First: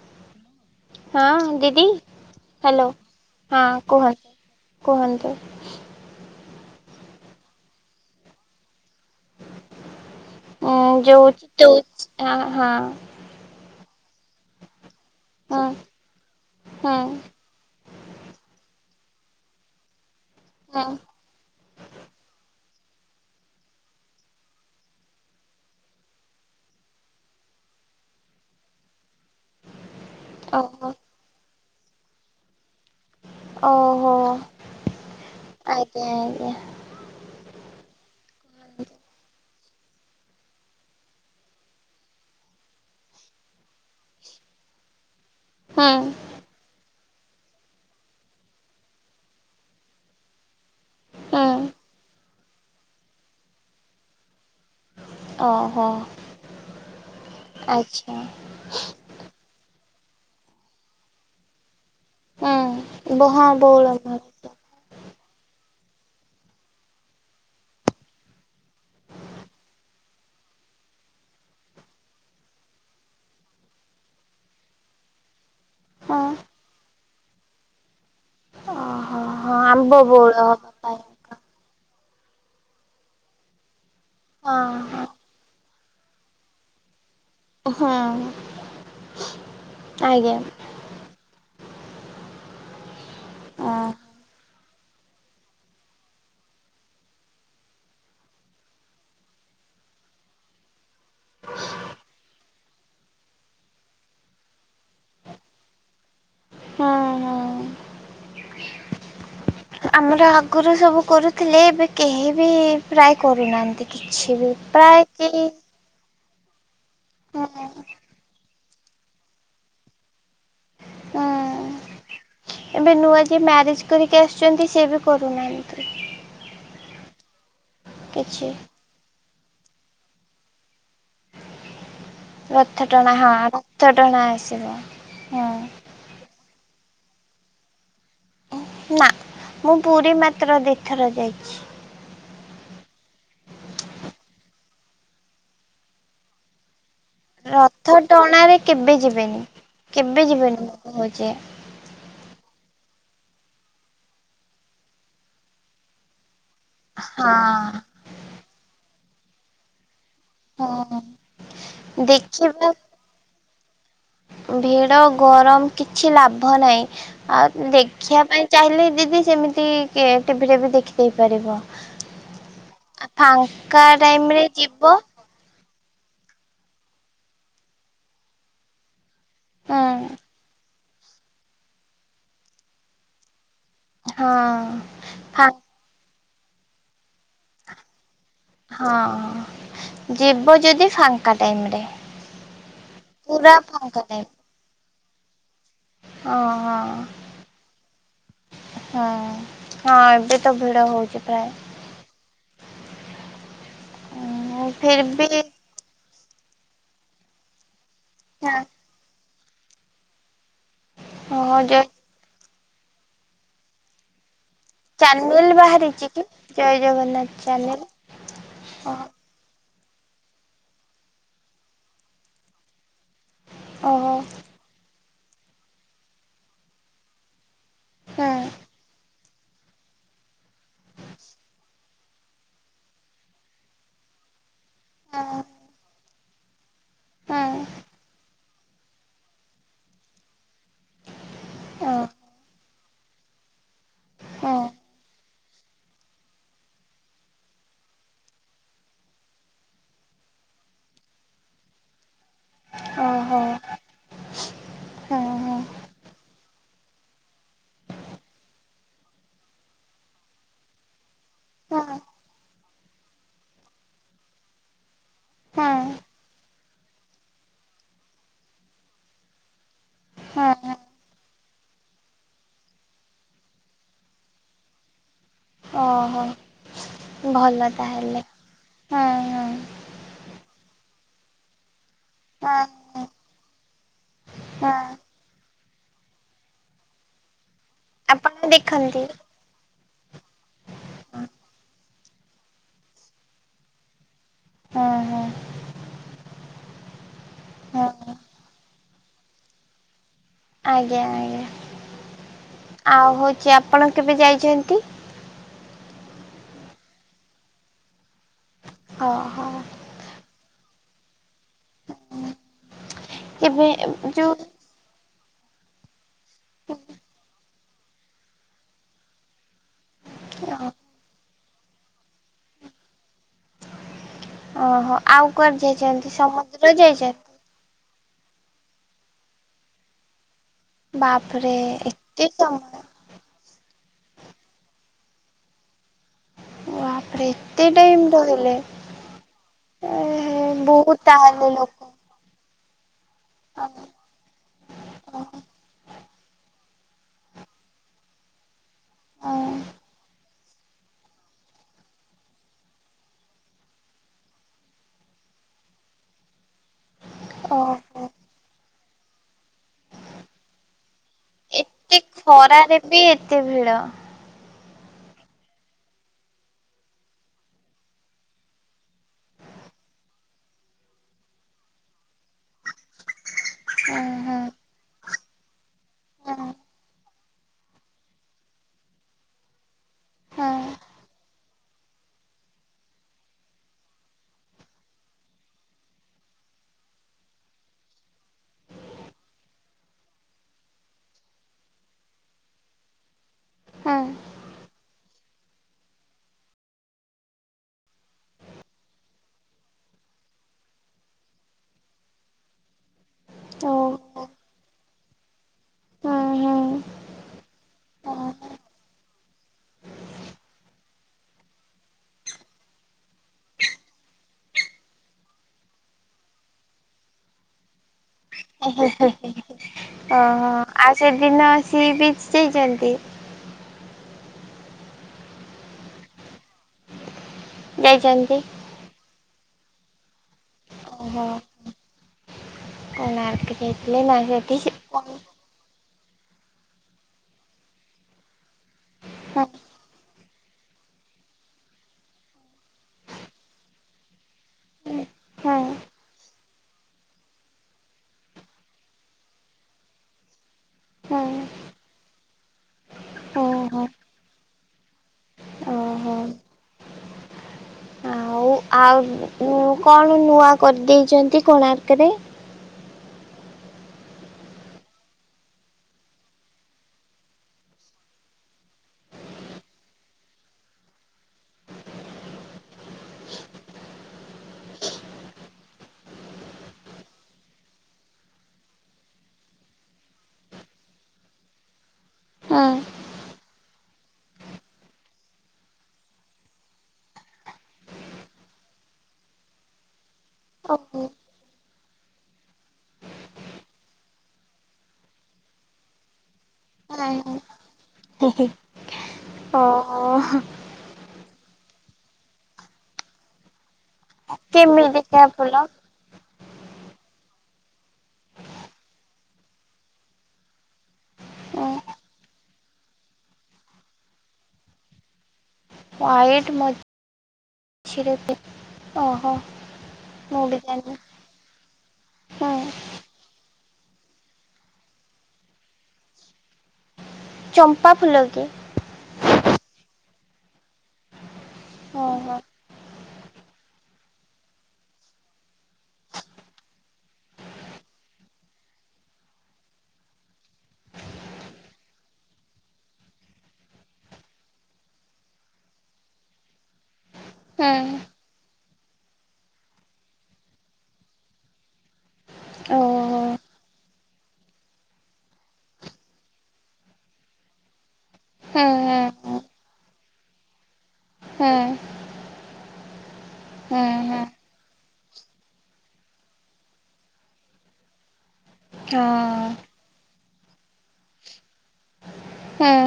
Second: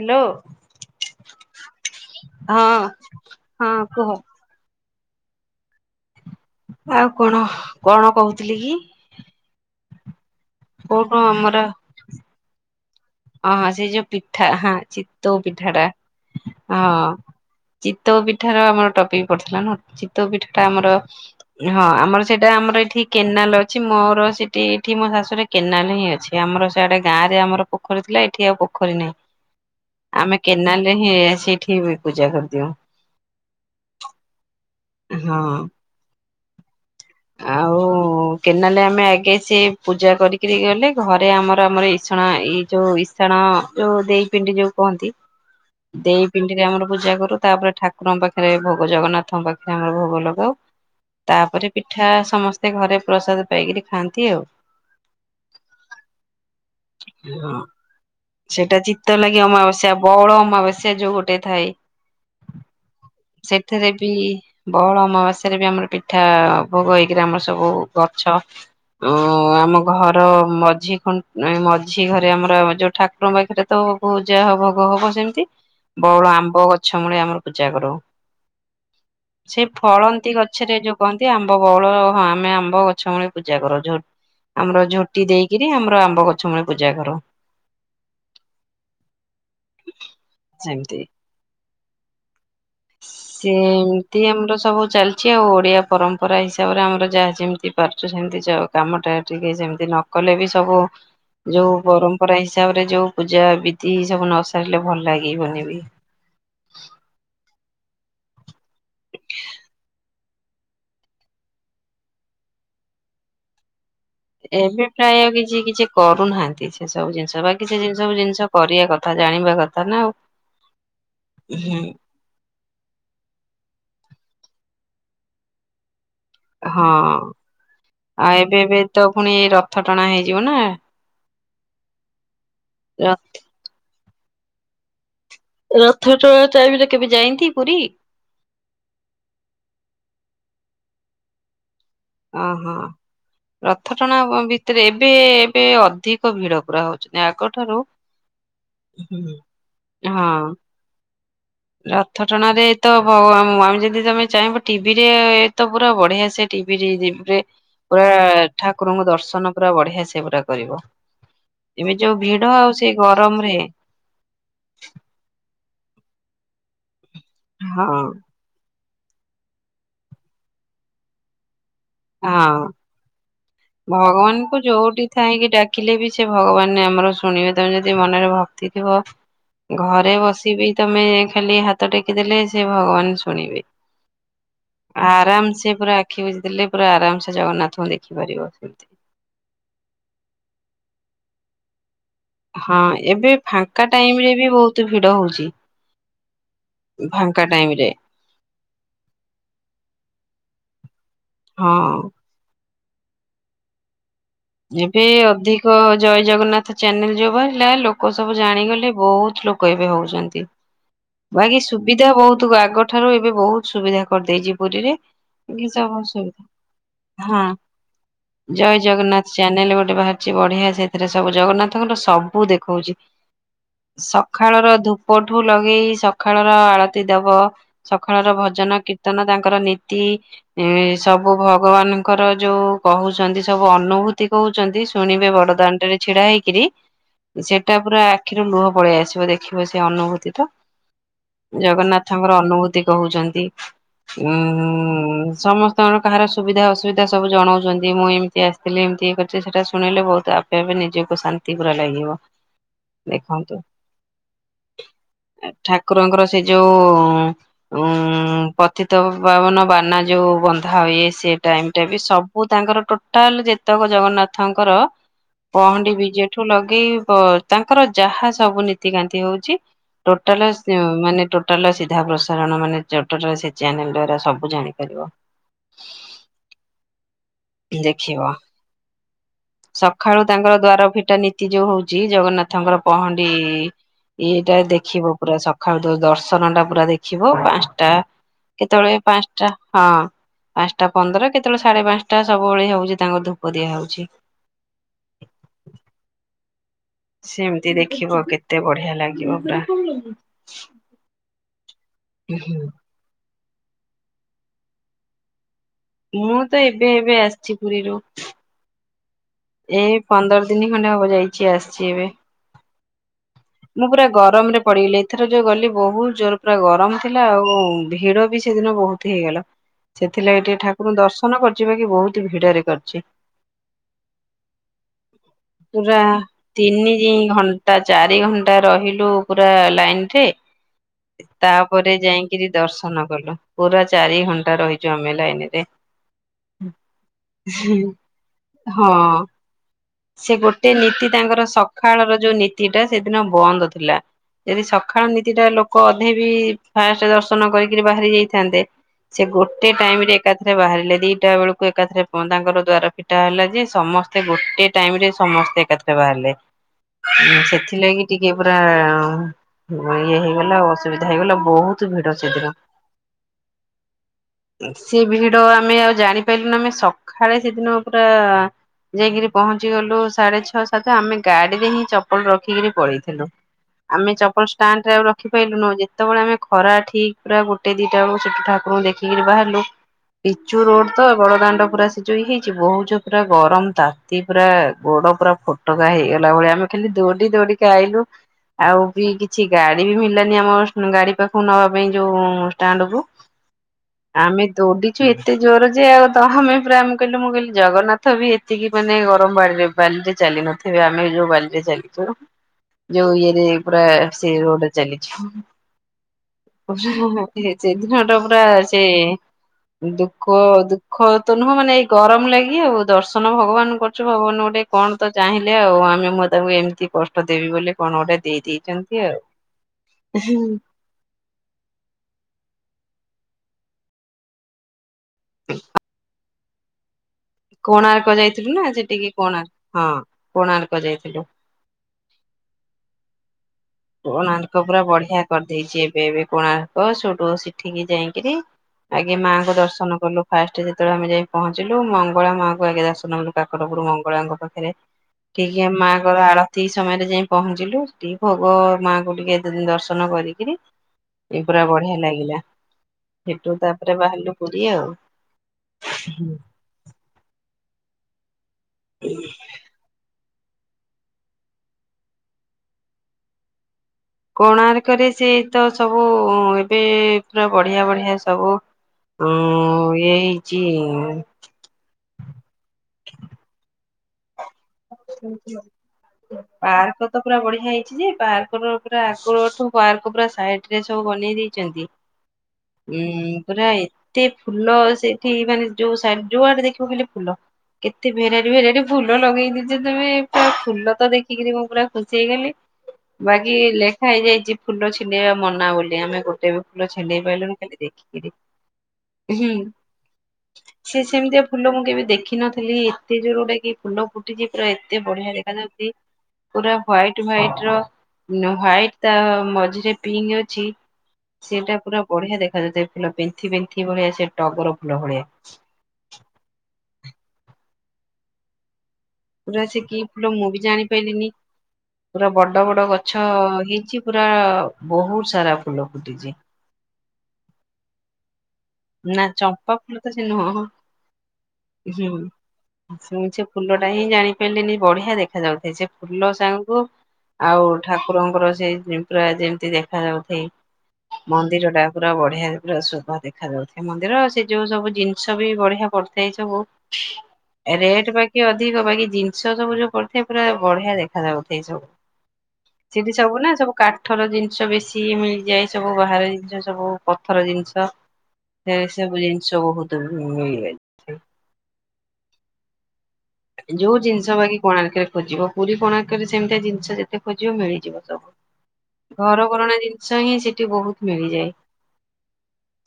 Hello. ହଁ ଦିଦି। ହଁ ହ୍ୟାଲୋ ହଁ କୁହ। କୁହନ୍ତୁ। ଆଉ କଣ କଣ କହୁଥିଲି କି ହଁ କୋଉଠୁ ଯୋଉତୁ ହଁହ ଓହଁ ସେଇ ଯୋଉ ପିଠା ହଁ। ଚଉ ହଁ ପିଠା ଟା ହଁ ହୁଁ ଚିତଉ ପିଠା ର ଆମର ତ ଏଂପଡ଼ିଥିଲା ନା ଅ ତ ପିଠା ଟା ହୁଁ ଆମର। ହଁ ଆମର ସେଇଟା ଆମର ଏ ଏଠି କେନାଲ ଅଛି। ମୋର ସେଠି ଏଠି ମୋ ଶାଶୁରେ କେନାଲ ହିଁ ଅଛି। ଆମର ସେଆଡେ ଗାଁ ରେ ଆମର। ପୋଖରୀ ଥିଲା ଏଠି ଆଉ ପୋଖରୀ ନାହିଁ। ଆମେ ହୁଁ କେନାଲ ଓହୋ ରେ ହିଁ ଆ ସେ ଠି ବି ପୂଜା କରଦଉ। ଓହୋ। ହଁ ଆଜ୍ଞା ଆଜ୍ଞା। ଆଉ କେ ନାଲେ ଆମେ ଆଗେ ସେ ପୂଜା କରିକିରି ଗଲେ। ଘରେ ଆମର ଆମର ଇସାଣ ଏଇ ଯୋଉ ଇସାଣ ଯୋଉ ଦେଇ ପିଣ୍ଡି ଯୋଉ କହନ୍ତି। ହୁଁ ଦେଇ ପିଣ୍ଡିରେ ଆମର ପୂଜା କରୁ। ତାପରେ ଠାକୁରଙ୍କ ପାଖରେ ଭୋଗ ଜଗନ୍ନାଥଙ୍କ ପାଖରେ ଆମର ଭୋଗ ଲଗାଉ। ହୁଁ ତାପରେ ପିଠା ସମସ୍ତ ଘରେ ପ୍ରସାଦ ପାଇକରି ଖାଆନ୍ତି ଆଉ। ଓହୋ ହ ଆଚ୍ଛା ସେଟା ଚିତ୍ତ ଲାଗି ଆମାବାସ୍ୟା ବଉଳ ଅମାବାସ୍ୟା ଯୋଉ ଗୋଟେ ଥାଏ ହୁଁ ବୋ ହଁ ସେଠାରେ ବଉଳ ବି ମହୋତ୍ସବ ବଉଳ ଅମାବାସ୍ୟାରେ ବି ଆମର ପିଠା ଭୋଗ ହେଇକିରି ଆମର ସବୁ ଗଛ ଉୁଁ ଆମ ଘର ମଝି ଖୁଁ ମଝି ଘରେ ଆମର ଯୋଉ ଠାକୁରଙ୍କ ପାଖରେ ତ ପୂଜା ଭୋଗ ହବ ସେମିତି। ହଁ ବଉଳ ଆମ୍ବ ଗଛ। ଳେ ଆମର ପୂଜା କରଉଁ। ଓହୋ ହଁ ସେ ଆମ୍ବ ଫଳନ୍ତିୀ ବଉଳ ହବା ଗଛରେ ଯୋଉ ଯଦି ପାଇଁ ଆମ୍ବ ବଉଳ ହଁ ଆମେ ଆମ୍ବ ଗଛ ମୂଳେ ପୂଜା କରୁ। ଝୋ ହଁ ଆମର ହଁ ଝୋଟି ଦେଇକି ନ୍ତି ଆମର ଆମ୍ବ ଗଛ ମୂଳେ ପୂଜା କରୁ। ହୁଁ, ଆଜ୍ଞା ସେମିତି। ସେ ଓ। ଏମିତି ଆମର ସବୁ ଚାଲିଛି ଆଉ ଓଡ଼ିଆ ପରମ୍ପରା ହିସାବରେ ଆମର ଯାହା ଯେମିତି ପାରୁଛୁ ସେମିତି ଯଉ କାମ ଟା ଟିକେ ଯେମିତି ନ କଲେ ବି ସବୁ ଯଉ ପରମ୍ପରା ଇସ ହିସାବରେ ଯୋଉ ପୂଜା ବିଧି ସବୁ ନ ସାରିଲେ ଭଲ ଲାଗିବନିବି। [inaudible] [inaudible] ଆମର ଆଗରୁ ସବୁ କରୁଥିଲେ ଏବେ କେହି ବି ପ୍ରାୟେ କରୁନାହାନ୍ତି। କିଛି ବି ଏବେ ପ୍ରାୟ ପ୍ରାୟେ କେହି କିଛି କିଛି କର ଆଉ ନାହାନ୍ତି ସେ ସବୁ ଜିନିଷ ହୁଁ ବାକିି ସେ ହୁଁ ଜିନି ସବୁ ଜିନିଷ କରିବା କଥା ଜାଣିବା କଥା ନା। ହୁଁ ହୁଁ ଏବେ ନୁଆକି ମ୍ୟାରେଜ କରିକି ଆସୁଛନ୍ତି ସେ ବି କରୁନାହାନ୍ତି। ହଁ ଆଉ କିଛି ଏବେ ଏବେ ତ ଫୁଣି ରଥ ଟଣା ହେଇଯିବ ନା। ରଥ ଟଣା ହଁ ରଥ ଥଟଣା ଆସିବ ହୁଁ ରଥ ଟଣା ଟାଇମିରେ କେବେ ଯାଆନ୍ତି ପୁରୀ? ନା ମୁଁ ପୁରୀ ମାତ୍ର ଦିଥର ଯାଇଛି। ଓହୋ ରଥ ଟଣା ଭିତରେ ଏବେ ଏବେ ଅଧିକ ଭିଡ ପୁରା ହଉ ରଥ ଟଣାରେ କେବେ ଯିବେନି କେବେ ହଁ। ଯିବେନି। ଯେ। ରଥ ଟଣାରେ ତ ହ ୱାନ ଆମେ ଯଦି ତମେ ଚାହିଁବ ଟିଭି ରେ ଏ ତ ପୁରା ବଢିଆ ସେ ଟିଭିରିରେ ହଁ ପ ଠା ଠାକୁରଙ୍କୁ ଦର୍ଶନ ପୁରା ବଢିଆସେ ପୁରା କରିବ ହଁ ଏମତି ଯୋଉ ଭିଡ ଦେଖିବା ଆଉ ସେଇ ଗରମରେ ଭିଡ ଗରମ କିଛି ଲାଭ ନାହିଁ। ଆଉ ହଁ ଦେଖିବା ପାଇଁ ଚାହିଁଲେ ଦିଦି ସେମିତି କିଏ ଟିଭିରେ ବି ଦେଖିଦେଇ ପାରିବ। ହଁ ଫାଙ୍କା ଟାଇମ ରେ ଭଗବାନଙ୍କୁ ଯିବ ଯୋଉଠି ଥାାଇକି ଡା କିଲେ ବି ସେ ଭଗବାନ ଆମର ଶୁଣିବେ ତମ ଯଦି ମନରେ ଭକ୍ତି ଥିବ। ହୁଁ ଘରେ ବସିବି ତମେ ଖାଲି ହାତ ଟେକିଦେଲେ ସେ ଭଗବାନ ଶୁଣିବେ। ହଁ ଆରାମ ଫା ସେ ପୁରା ଆଖି ବୁଝିଦେଲେ ପୁରା ଆରାମ ସେ ଜଗନ୍ନାଥଙ୍କୁ ଦେ ହଁ ଯିବ ଯଦି ଫାଙ୍କା ଟାଇମ୍ ରେ ହଁ ଏବେ ପୁରା ଫାଙ୍କା ଟାଇମ୍ ଟାଇମ ରେ ବି ବୋହୁତ ତ ଭିଡ ହଉଛି। ହଁ ହଁ ଫାଙ୍କା ଟାଇମ ରେ ହଁ ଏବେ ତ ଭିଡ ହୋଉଚି ପ୍ରାୟ ହଁ। ଉଁ ଏବେ ଫିର ବି ଅଧିକ ଜୟ ଜଗନ୍ନାଥ ଚେନଲ ଯଉ ବାହାରିଲା ଲୋକ ଲୋକ ସବୁ ଜାଣିଗଲେ ବହୁତ ଲୋକ ଏବେ ହଉଛନ୍ତି। ଓହୋ ବାକି ଯ ସୁବିଧା ବହୁତ ତୁ ଆଗଠାରୁ ଏବେ ବହୁତ ସୁବିଧା କରିଦେଇଛିି। ଚାନେଲ୍ ବାହାରିଛି କି ଜୟ ଜଗନ୍ନାଥ ହଁ ଚାନେଲ୍ ଓ। ଚାନେଲ ଗୋଟେ ବାହାରିଛି ବଢିଆ ସେଥିରେ ସବୁ ଜଗନ୍ନାଥଙ୍କର ସବୁ ଦେଖଉଛି। ଓହୋ ସକାଳ ର ଧୂପ ପୋଠୁ ଲଗେଇ ସକାଳ ର ଆଳତି ଦବ। ସକାଳ ହୁଁ ର ଭଜନ କୀର୍ତ୍ତନ ତାଙ୍କ। ର ନୀତି ସବୁ ଭଗବାନଙ୍କର ଯୋଉ କହୁଛନ୍ତି ସବୁ ଅନୁଭୂ। କହୁ। ଶୁଣିବେ ହୁଁ ବଡ ଦାଣ୍ଡଟ ଛିଡା ହେଇକି‌। କିିରି। ସେଟା ହୁଁ ପୁରା। କିୁ ଲୁହ ପଳେଇ ଆସିବ ଦେଖିବ ସେ ଅନୁଭୂତି ଟା। ଜଗନ୍ନାଥଙ୍କର ଅନୁଭୂତି କହୁଛନ୍ତି। ହୁଁ ଉଁ ସମସ୍ତଙ୍କର କାହାର ସୁବିଧା ଅସୁବିଧା ସବୁ ଜଣାଉଛନ୍ତି ମୁଁ ଏମିତି ଆସିଥିଲି ଏମ ଏ କରି ସେଟା ଶୁଣିଲେ ବହୁତ ଆପେ ଆପେ ନିଜକୁ ଶାନ୍ତି ପୁରା ଲାଗିବ। ଓହୋ ଦେଖନ୍ତୁ ହୁଁ ହୁଁ ଠାକୁରଙ୍କର ସେ ଯୋଉ ଉଁ ଉଁ ପଥିତ ପାବନ ବାନା ଯୋଉ ବନ୍ଧା ହୁଏ ସେ ଟାଇମ ଟା ବି ସବୁ ତାଙ୍କର ଟୋଟାଲ ଯେତେ ପ୍ରଭୁ ଜଗନ୍ନାଥଙ୍କର ହୁଁ ପହଣ୍ଡି ବି ଯେଠୁ ଲାଗ ତାଙ୍କର ଯାହା ସବୁ ନୀତିକାନ୍ତି ହଉଛି ହୁଁ ଟୋଟାଲ ହୁଁ ମାନେ ଟୋ ଜଟଲ ସିଧା ପ୍ରସାରଣ ମାନେ ଜଟଳ ସେ ଚାନେ ଦ୍ଵାରା ସବୁ ଜାଣିପାରିବ। ଓ ହୋ। ଦେଖିବ ହୁଁ ହୁଁ ସକାଳୁ ତାଙ୍କର ଦ୍ୱାର ଭି ନୀତି ଯୋଉ ହଉଛି। ଜଗନ୍ନାଥଙ୍କର ହୁଁ ପହଣ୍ଡି ଇଏଟା ହୁଁ ଦେଖିବ ପୁରା ସ ସଖାଳୁ ଦର୍ଶନ ଟା ପୁରା ଦେଖିବ ପାଞ୍ଚ ଟା ଆପଣ ଦେଖନ୍ତି କେତେବେଳେ ପାଞ୍ଚଟା ହଁ ପାଞ୍ଚଟା ପନ୍ଦର କେତେବେଳେ ସାଢେ ପାଞ୍ଚଟା ଟା ସବୁବେଳେ ହଉଛି ତାଙ୍କ ଧୂପ ଦିଆ ହଉଛି। ହଁ ହଁ। ସେମିତି ହଁ ଦେଖିବ କେତେ ବଢିଆ ଲାଗ ଲାଗିବ ପା ଆଜ୍ଞା ଆଜ୍ଞା ଉଁ ହୁଁ। ଯେ ଆପଣ କେବେ ଯାଇଛନ୍ତି? ମୁଁ ତ ଏବେ ଏବେ ଆସିଛି ପୁରୀରୁ ଓ ହ। ଏଇ ପନ୍ଦର ଦିନି ଖଣ୍ଡେ ହବ ଯାଇ କି ଆସିଛି ଏବେ କେବେ ମୁଁ ପୁରା ଯୋଉ ଗରମରେ ପଡଲି ଏଥର ଯଉ ଗଲି ବହୁତ ଜୋର ପୁରା ଗରମ ଥିଲା ଆଉ ଭିଡ ବି ସେଦିନ ବହୁତ ହେଇଗଲା। ସେଥିଲାଗି ଟିକେ ଠାକୁର ଦର୍ଶନ ଦଶର୍ନ କରିଛି ବାକି ବହୁତ ଭିଡରେ କରିଛି। ଓହୋ ଆଉ କୁଆଡେ ପୁରା ଯାଇଛନ୍ତି ସମୁଦ୍ର ତିନି ଦି ଯାଇଛନ୍ତି ଘଣ୍ଟା ଚାରି ଘଣ୍ଟା ରହିଲ ପୁରା ଲାଇନ ରେ ବାପରେ ତାପରେ ଏତେ ଯାଇକିରି ସମୟ ଦର୍ଶନ କଲୁ ପୁରା ଚାରି ଘଣ୍ଟା ରହିଛୁ ଆମେ ଲାଇନରେ। ବାପରେ ଏତେ ଟାଇମ ରହିଲେ। ହଁ ସେ ଗୋଟେ ବହୁତ ନୀତି ତାଙ୍କର ତାହେଲେ ଲୋକ ସକାଳର ଯୋଉ ନୀତିଟା ସେଦିନ ବନ୍ଦ ଥିଲା ଯଦି ସକାଳ ନୀତି ଟା ଲୋକ ଅଧେ ବି ଫାଷ୍ଟ ଦର୍ଶନ କରିକିରି ବାହାରି ଯାଇଥାନ୍ତେ ସେ ଗୋଟେ ଟାଇମ ରେ ଏକାଥରେ ବାହାରିଲେ ଦିଟା ବେଳକୁ ଏକାଥରେ ହଁ ତାଙ୍କର ଦ୍ୱାର ଫି ଟା ହେଲା ଯେ ସମସ୍ତେ ଗୋଟେ ଟାଇମ ରେ ସମସ୍ତେ ଏକାଥରେ ବାହାରିଲେ। ଓହୋ ସେଥିଲାଗି ଟିକେ ପୁରା ହଁ। ଇଏ ହେଇଗଲା ଆଉ ଅସୁବିଧା ହେଇଗଲା ବହୁତ ଏତେ ଭିଡ ସେଦିନ। ଖରାରେ ବି ଏତେ ଭିଡ ସେ ଭିଡ ଆମେ ଆଉ ଜାଣିପାଇଲୁନୁ ଆମେ ସଖାଳେ ସେ ଦିନ ପୁରା ଯାଇକିରି ପହଞ୍ଚିଗଲୁ ସାଢେ ଛଅ ସାତ ଆମେ ଗାଡିରେ ହିଁ ଚ ପଲ ରଖିକିରି ପଳେଇଥିଲୁ ହୁଁ ଆମେ ହୁଁ ଚପଲ ଷ୍ଟାଣ୍ଡରେ ଆଉ ର ଦେଖି ପାଇଲୁନୁ ଯେ ସେତେବେଳେ ଆମେ ଖରା ଠିକ ପୁରା ଗୋଟେ ଦିଟା ବେଳକୁ ସେଠି ଠାକୁରଙ୍କୁ ଦେଖିକିରି ବାହାରିଲୁ ହୁଁ ହୁଁ ପିଚୁ ରୋଡ ତ ବଡଦାଣ୍ଡ ପୁରା ସଜ ହେଇକି- ଛି ବହୁ ଯଉ ପୁରା ଗରମ ତାତି ପୁରା ଗୋଡ ପୁରା ଫୋଟକା ହେଇଗଲିଆ ଭଳିଆ ଆମେ ଖାଲି ଦୌଡି ଦୌଡିକି ଆଇଲୁ ଆଉ ବି କିଛି ଗାଡି ବି ମଳିଲାନି ଆମ ଗାଡି ପାଖକୁ ନବା ପାଇଁ ଯୋଉ ଷ୍ଟାଣ୍ଡ କୁ ହୁଁ ଆମେ ଦୌଡିଛୁ ଏ ଏତେ ଜୋର ଯେ ତ ଆଉ ତମେ ପୁରା କହିଲୁ ମୁଁ କହିଲି ଜଗନ୍ନାଥ ବି ଏତିକି ମାନେ ଗରମ ବାଡିରେ ବାଲିରେ ଚାଲି ନଥିବେ ଆମେ ଯୋଉ ବାଲିରେ ଚାଲିଥିଲୁ ଯଉ ଇଏ ରେ ପୁରା ସେ ଓ ରୋଡ ରେ ଚାଲିିକି ହୁଁ ହୁଁ ହୁଁ ସେ ଦିନଟା ପୁରା ହୁଁ ସେ ଦୁଃଖ ଦୁଃଖ ତ ନୁହଁ ମାନେ ଏ ଗରମ ଲାଗି ଆଉ ଦର୍ଶନ ଭଗବାନ କରୁଛୁ ଭଗବାନ ଗୋଟେ କଣ ତ ଚାହିଁଲେ ଆଉ ଆମେ ମୁଁ ତାକୁ ଏମିତି କଷ୍ଟ ଦେବି ବୋଲି କଣ ଗୋଟେ ଦେଇ ହ ହ ଦେଇେଇଛନ୍ତି ହ ଆଉ। ଓହୋ ଆଉ ସେଦିନ ସି ବିଚ ଯାଇଛନ୍ତି? [unintelligible] କୋଣାର୍କ ଯାଇଛନ୍ତି ଯାଇଥିଲୁ ନା ସେ ଟିକି କୋଣାର୍କ ହଁ କୋଣାର୍କ ଓହୋ ଯାଇଥିଲୁ କୋଣାର୍କ ଯାଇଥିଲେ ନା ସେଠି କୋଣାର୍କ ସେ ପୁରା ବଢିଆ କଣ କରିଦେଇଚି। ଏବେ କୋଣାର୍କ ସେଇଠୁ ସେିଠିକି ଯାଇଁକିରି ଆଗେ ମାଙ୍କୁ ଦର୍ଶନ କଲୁ। ଫାଷ୍ଟ ଯେତେବେଳେ ଆମେ ଯାଇ ପହଞ୍ଚିଲୁ ମଙ୍ଗଳା ମାଙ୍କୁ ଆଗେ ଦର୍ଶନକଲୁ କାକଟପୁର ମଙ୍ଗଳାଙ୍କ ପା ଖରେ ହଁ କେହି ଆମ ମାଙ୍କର ଆଳ ସେଇ ସମୟରେ ଯାଇ ପହଞ୍ଚିଲୁ ଠିକ୍ ଭୋ ପୁଅ ମାଆଙ୍କୁ ଟିକେ ଏତେ ଦିନି ଦର୍ଶନ କରିକିରି ହଁ ଏ ପୁରା ବଢିଆ ଲାଗିଲା। ସେଠୁ ତାପରେ ବାହାରିଲୁ ପୁ ଏତିକି ଆଉ ଓ ହ। ଆଉ ଆଉ ଉ କଣ ନୂଆ? କରିଦେଇଚନ୍ତି କୋଣାର୍କରେ କୋଣାର୍କରେ ସେ ତ ସବୁ ଏବେ ପୁରା ବଢିଆ ବଢିଆ ସବୁ ଉ ଇଏ ହେଇଚି। ପାର୍କ ତ ପୁରା ବଢିଆ ହେଇଚି ଯେ ପାର୍କ ର ପୁରା ଆଗଠୁ ପାର୍କ ପୁରା ସାଇଟରେ ସବୁ ବନେଇ ଦେଇଚନ୍ତି। ହଁ ଉଁ ପୁରା ଏତେ ଫୁଲ ସେଠି ମାନେ ଯୋଉ ଶା ଯୁଆଡେ ଦେଖିବ ଖାଲି ଫୁଲ କେତେ ଭେରାଇଟି ଭେରାଇଟି ଫୁଲ ଲଗେଇ ତମେ ପୁରା ଓହୋ ଫୁଲତ ଦେଖିକିରି ମୁଁ ପୁରା ଖୁସି ହେଇଗଲି। ବାକି ଲେଖା ହେଇଯାଇଚି ଫୁଲ ଛିଣ୍ଡେଇବା ମନା ବୋଲି ଆମେ ଗୋଟେ ବି ଫୁଲ ଛିଣ୍ଡେଇ ହଁ ପାଇଲୁନି ଖାଲି ଦେଖିକିରି। ହୁଁ ଓହୋ ସେ ସେମିତିଆ ଫୁଲ ମୁଁ କେବେ ଦେଖିନଥିଲି, ଏତେ ଜୋର ଗୋ କି ଫୁଲ ଫୁ ଫୁଟିଚି, ପ୍ରାୟ ଏତେ କେମିତିକା ବଢିଆ ଫୁଲ? ଦେଖାଯାଉଛି। ପୁରା ହୁଆଇଟ, ହୁଆଇଟ, ର ହୁଆଇଟ ତା ମଝିରେ ପିଙ୍କ ଅଛି, ସେଟା ପୁରା ବଢିଆ ଦେଖାଯାଉଥାଏ, ଫୁଲ ପେନ୍ଥି, ପେନ୍ଥି ଭଳିଆ ସେ ଟଗର ଫୁଲ ଭଳିଆ ହୁଆଇଟ ମଝ୍ ମଝିରେ ପିଙ୍କ ପୁରା ସେ କି ଫୁଲ ମୁଁ ବି ଜାଣିନି। ଜାଣିପାଇଲିନି, ପୁରା ହୁଁ ବଡ, ବଡ ଗଛ ହେଇ ଛି, ପୁରା ବହୁତ ସାରା ଫୁଲ ଫୁଟିଛି। ଚମ୍ପା ଫୁଲ କି? ନା ଚମ୍ପା ଫୁଲ ତ ସେ ନୁହ ଓହୋ। ସେ ଫୁଲ ଟା ହିଁ ଜାଣିପାଇଲିନି, ବଢିଆ ଦେଖା ଯାଉଥାଏ, ଶୁଣିଛି ଫୁଲ ଟା ହିଁ ଜାଣି ପାରିଲିନି ବଢ଼ିଆ ଦେଖା ଯାଉଛି ସେ ଫୁଲ ସାଙ୍ଗକୁ ଆଉ ଠାକୁରଙ୍କର ସେ ଯେ ପୁରା ଯେମିତି ଦେଖା ଯାଉଥାଏ, ମନ୍ଦିର ଟା ପୁରା ବଢିଆ ପୁରା ଶୁଭା ଦେ ଦେଖ ଦେଖା ଯାଉଥାଏ, ମନ୍ଦିର ସେ ଯୋଉ ସବୁ ଜିନିଷ ବି ବଢିଆ ପଡିଥାଏ, ସବୁ ହୁଁ। ରେଟ ବାକି ଅ ଅଧିକ ବାକି ଜିନିଷ ସବୁ ଯୋଉ ପଡିଥାଏ, ପୁରା ବଢିଆ ଦେଖାଯାଉଥାଏ, ସବୁ ସେଠି ସବୁ ନା। ସବୁ କାଠର ଜିନିଷ ବେଶୀ ମିଳିଯାଏ, ସବୁ ବାହାର ଜିନିଷ ସବୁ ପଥର ଜିନିଷ ସେ ସବୁ ଜିନିଷ ବହୁତ ତ ମିଳିଯାଇ ହୁଁ। ଯୋଉ ଜିନିଷ ବାକି କୋଣାର୍କରେ ଖୋଜିବ ପୁରୀ କୋଣାର୍କରେ ସେମିତିଆ ଜିନିଷ ଯେତେ ଖୋଜିବ ମିଳିଯିବ ସବୁ। ଘର କରଣା ଜିନିଷ ସିଏହିଁ ସେଠି ବହୁତ ମିଳିଯାଏ।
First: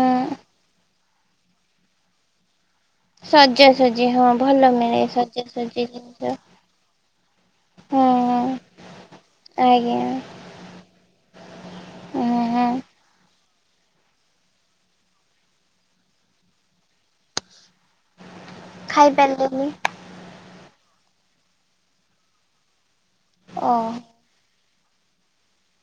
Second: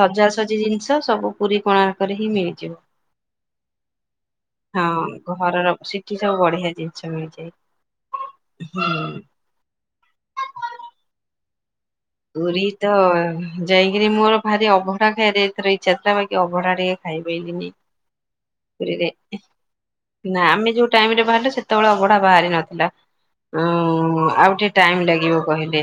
ସଜାସଜି ଜିନିଷ ସବୁ ପୁରୀ କୋଣାର୍କରେ ହିଁ ମିଳିଯିବ। ସଜାସଜି ହଁ ଭଲ ହଁ ମିଳେ ସ ଘରର ସେଠି ସବୁ ବଢିଆ ଜିନିଷ ହଁ ମିଳିଯାଏ ହୁଁ। [unintelligible] ପୁରୀ ହଁ ତ ଯାଇକିରି ମୋର ଭାରି ଅବଢା ଖାଇବାରେ ଏଥର ଇଚ୍ଛା ଥିଲା ବାକି ଅବଢା ଟିକେ ଖାଇପାଇଲିନି। ପୁରୀରେ ଖାଇପାରିଲିନି ନା ଆମେ ଯୋଉ ଟାଇମ ରେ ବାହାରିଲେ ସେତେବେଳେ ଅବଢା ବାହାରି ନଥିଲା। ଓ ଆଉ ଟିକେ ଟାଇମ ଲାଗିବ କହିଲେ।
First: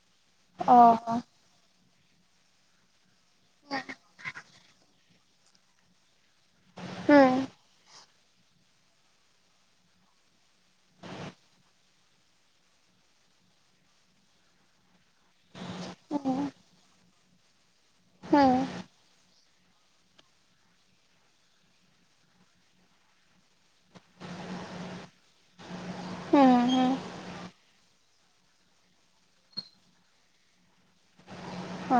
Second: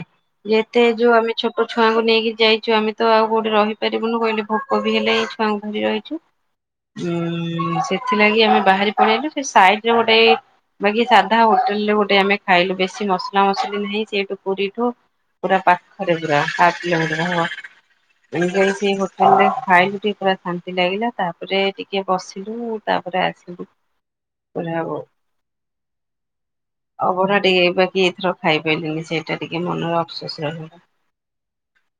ଯେତେ ଯୋଉ ଓହୋ ଆମେ ଛୋଟ ଛୁଆ ଛୁଆ ଙ୍କୁ ନେଇକି ଯାଇଛୁ ଆମେ ତ ଆଉ କୋଉଠି ରହିପାରିବୁନୁ କହିଲେ ଭୋକ ବି ହେଲେ ସାଙ୍ଗ [unintelligible] ଆଇଚୁ ହୁଁ ସେ ସେଥିଲାଗି ଆମେ ବାହାରି ପଳେଇଲୁ ସେ ସାଇଡରେ ଗୋଟେ ବାକି ସାଧା ହୋଟେଲ ରେ ଗୋଟେ ଆମେ ଖାଇଲୁ ବେଶି ମସଲା ମସଲି ନାହିଁ ସେଇଠୁ ପୁରୀଠୁ ପୁରା ପାଖ ପାଖରେ ହୁଁ ପୁରା ହାପ କିଲୋମିଟର ହଁ। ହୁଁ ଆମେ ଯାଇକି ସେଇ ହୋଟେଲ ରେ ଖାଇଲୁ ଟିକେ ପୁରା ଶାନ୍ତି ଲାଗିଲା ତାପରେ ଟିକେ ବସିଲୁ ତାପରେ ଆସିଲୁ। [unintelligible] ହୁଁ ହୁଁ ଅବଢା ଟିକେ କି ଏଥର ଖାଇପାରିଲିନି ସେଇଟା ଟିକେ ମନରେ ଅଫସୋସ ରହିବ।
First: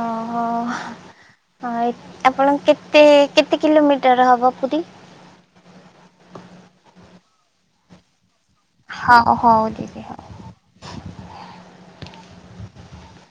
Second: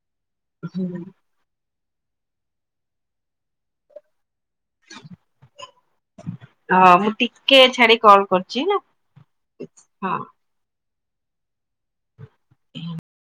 ଓ ହୋ [unintelligible] ଆପଣ କେତେ କେତେ କିଲୋମିଟର ହବ ସେଟି ହଁ ମୁଁ ଟିକେ ଛାଡି କଲ୍ କରୁଚି। ହଉ ହଉ ଦିଦି। [inaudible]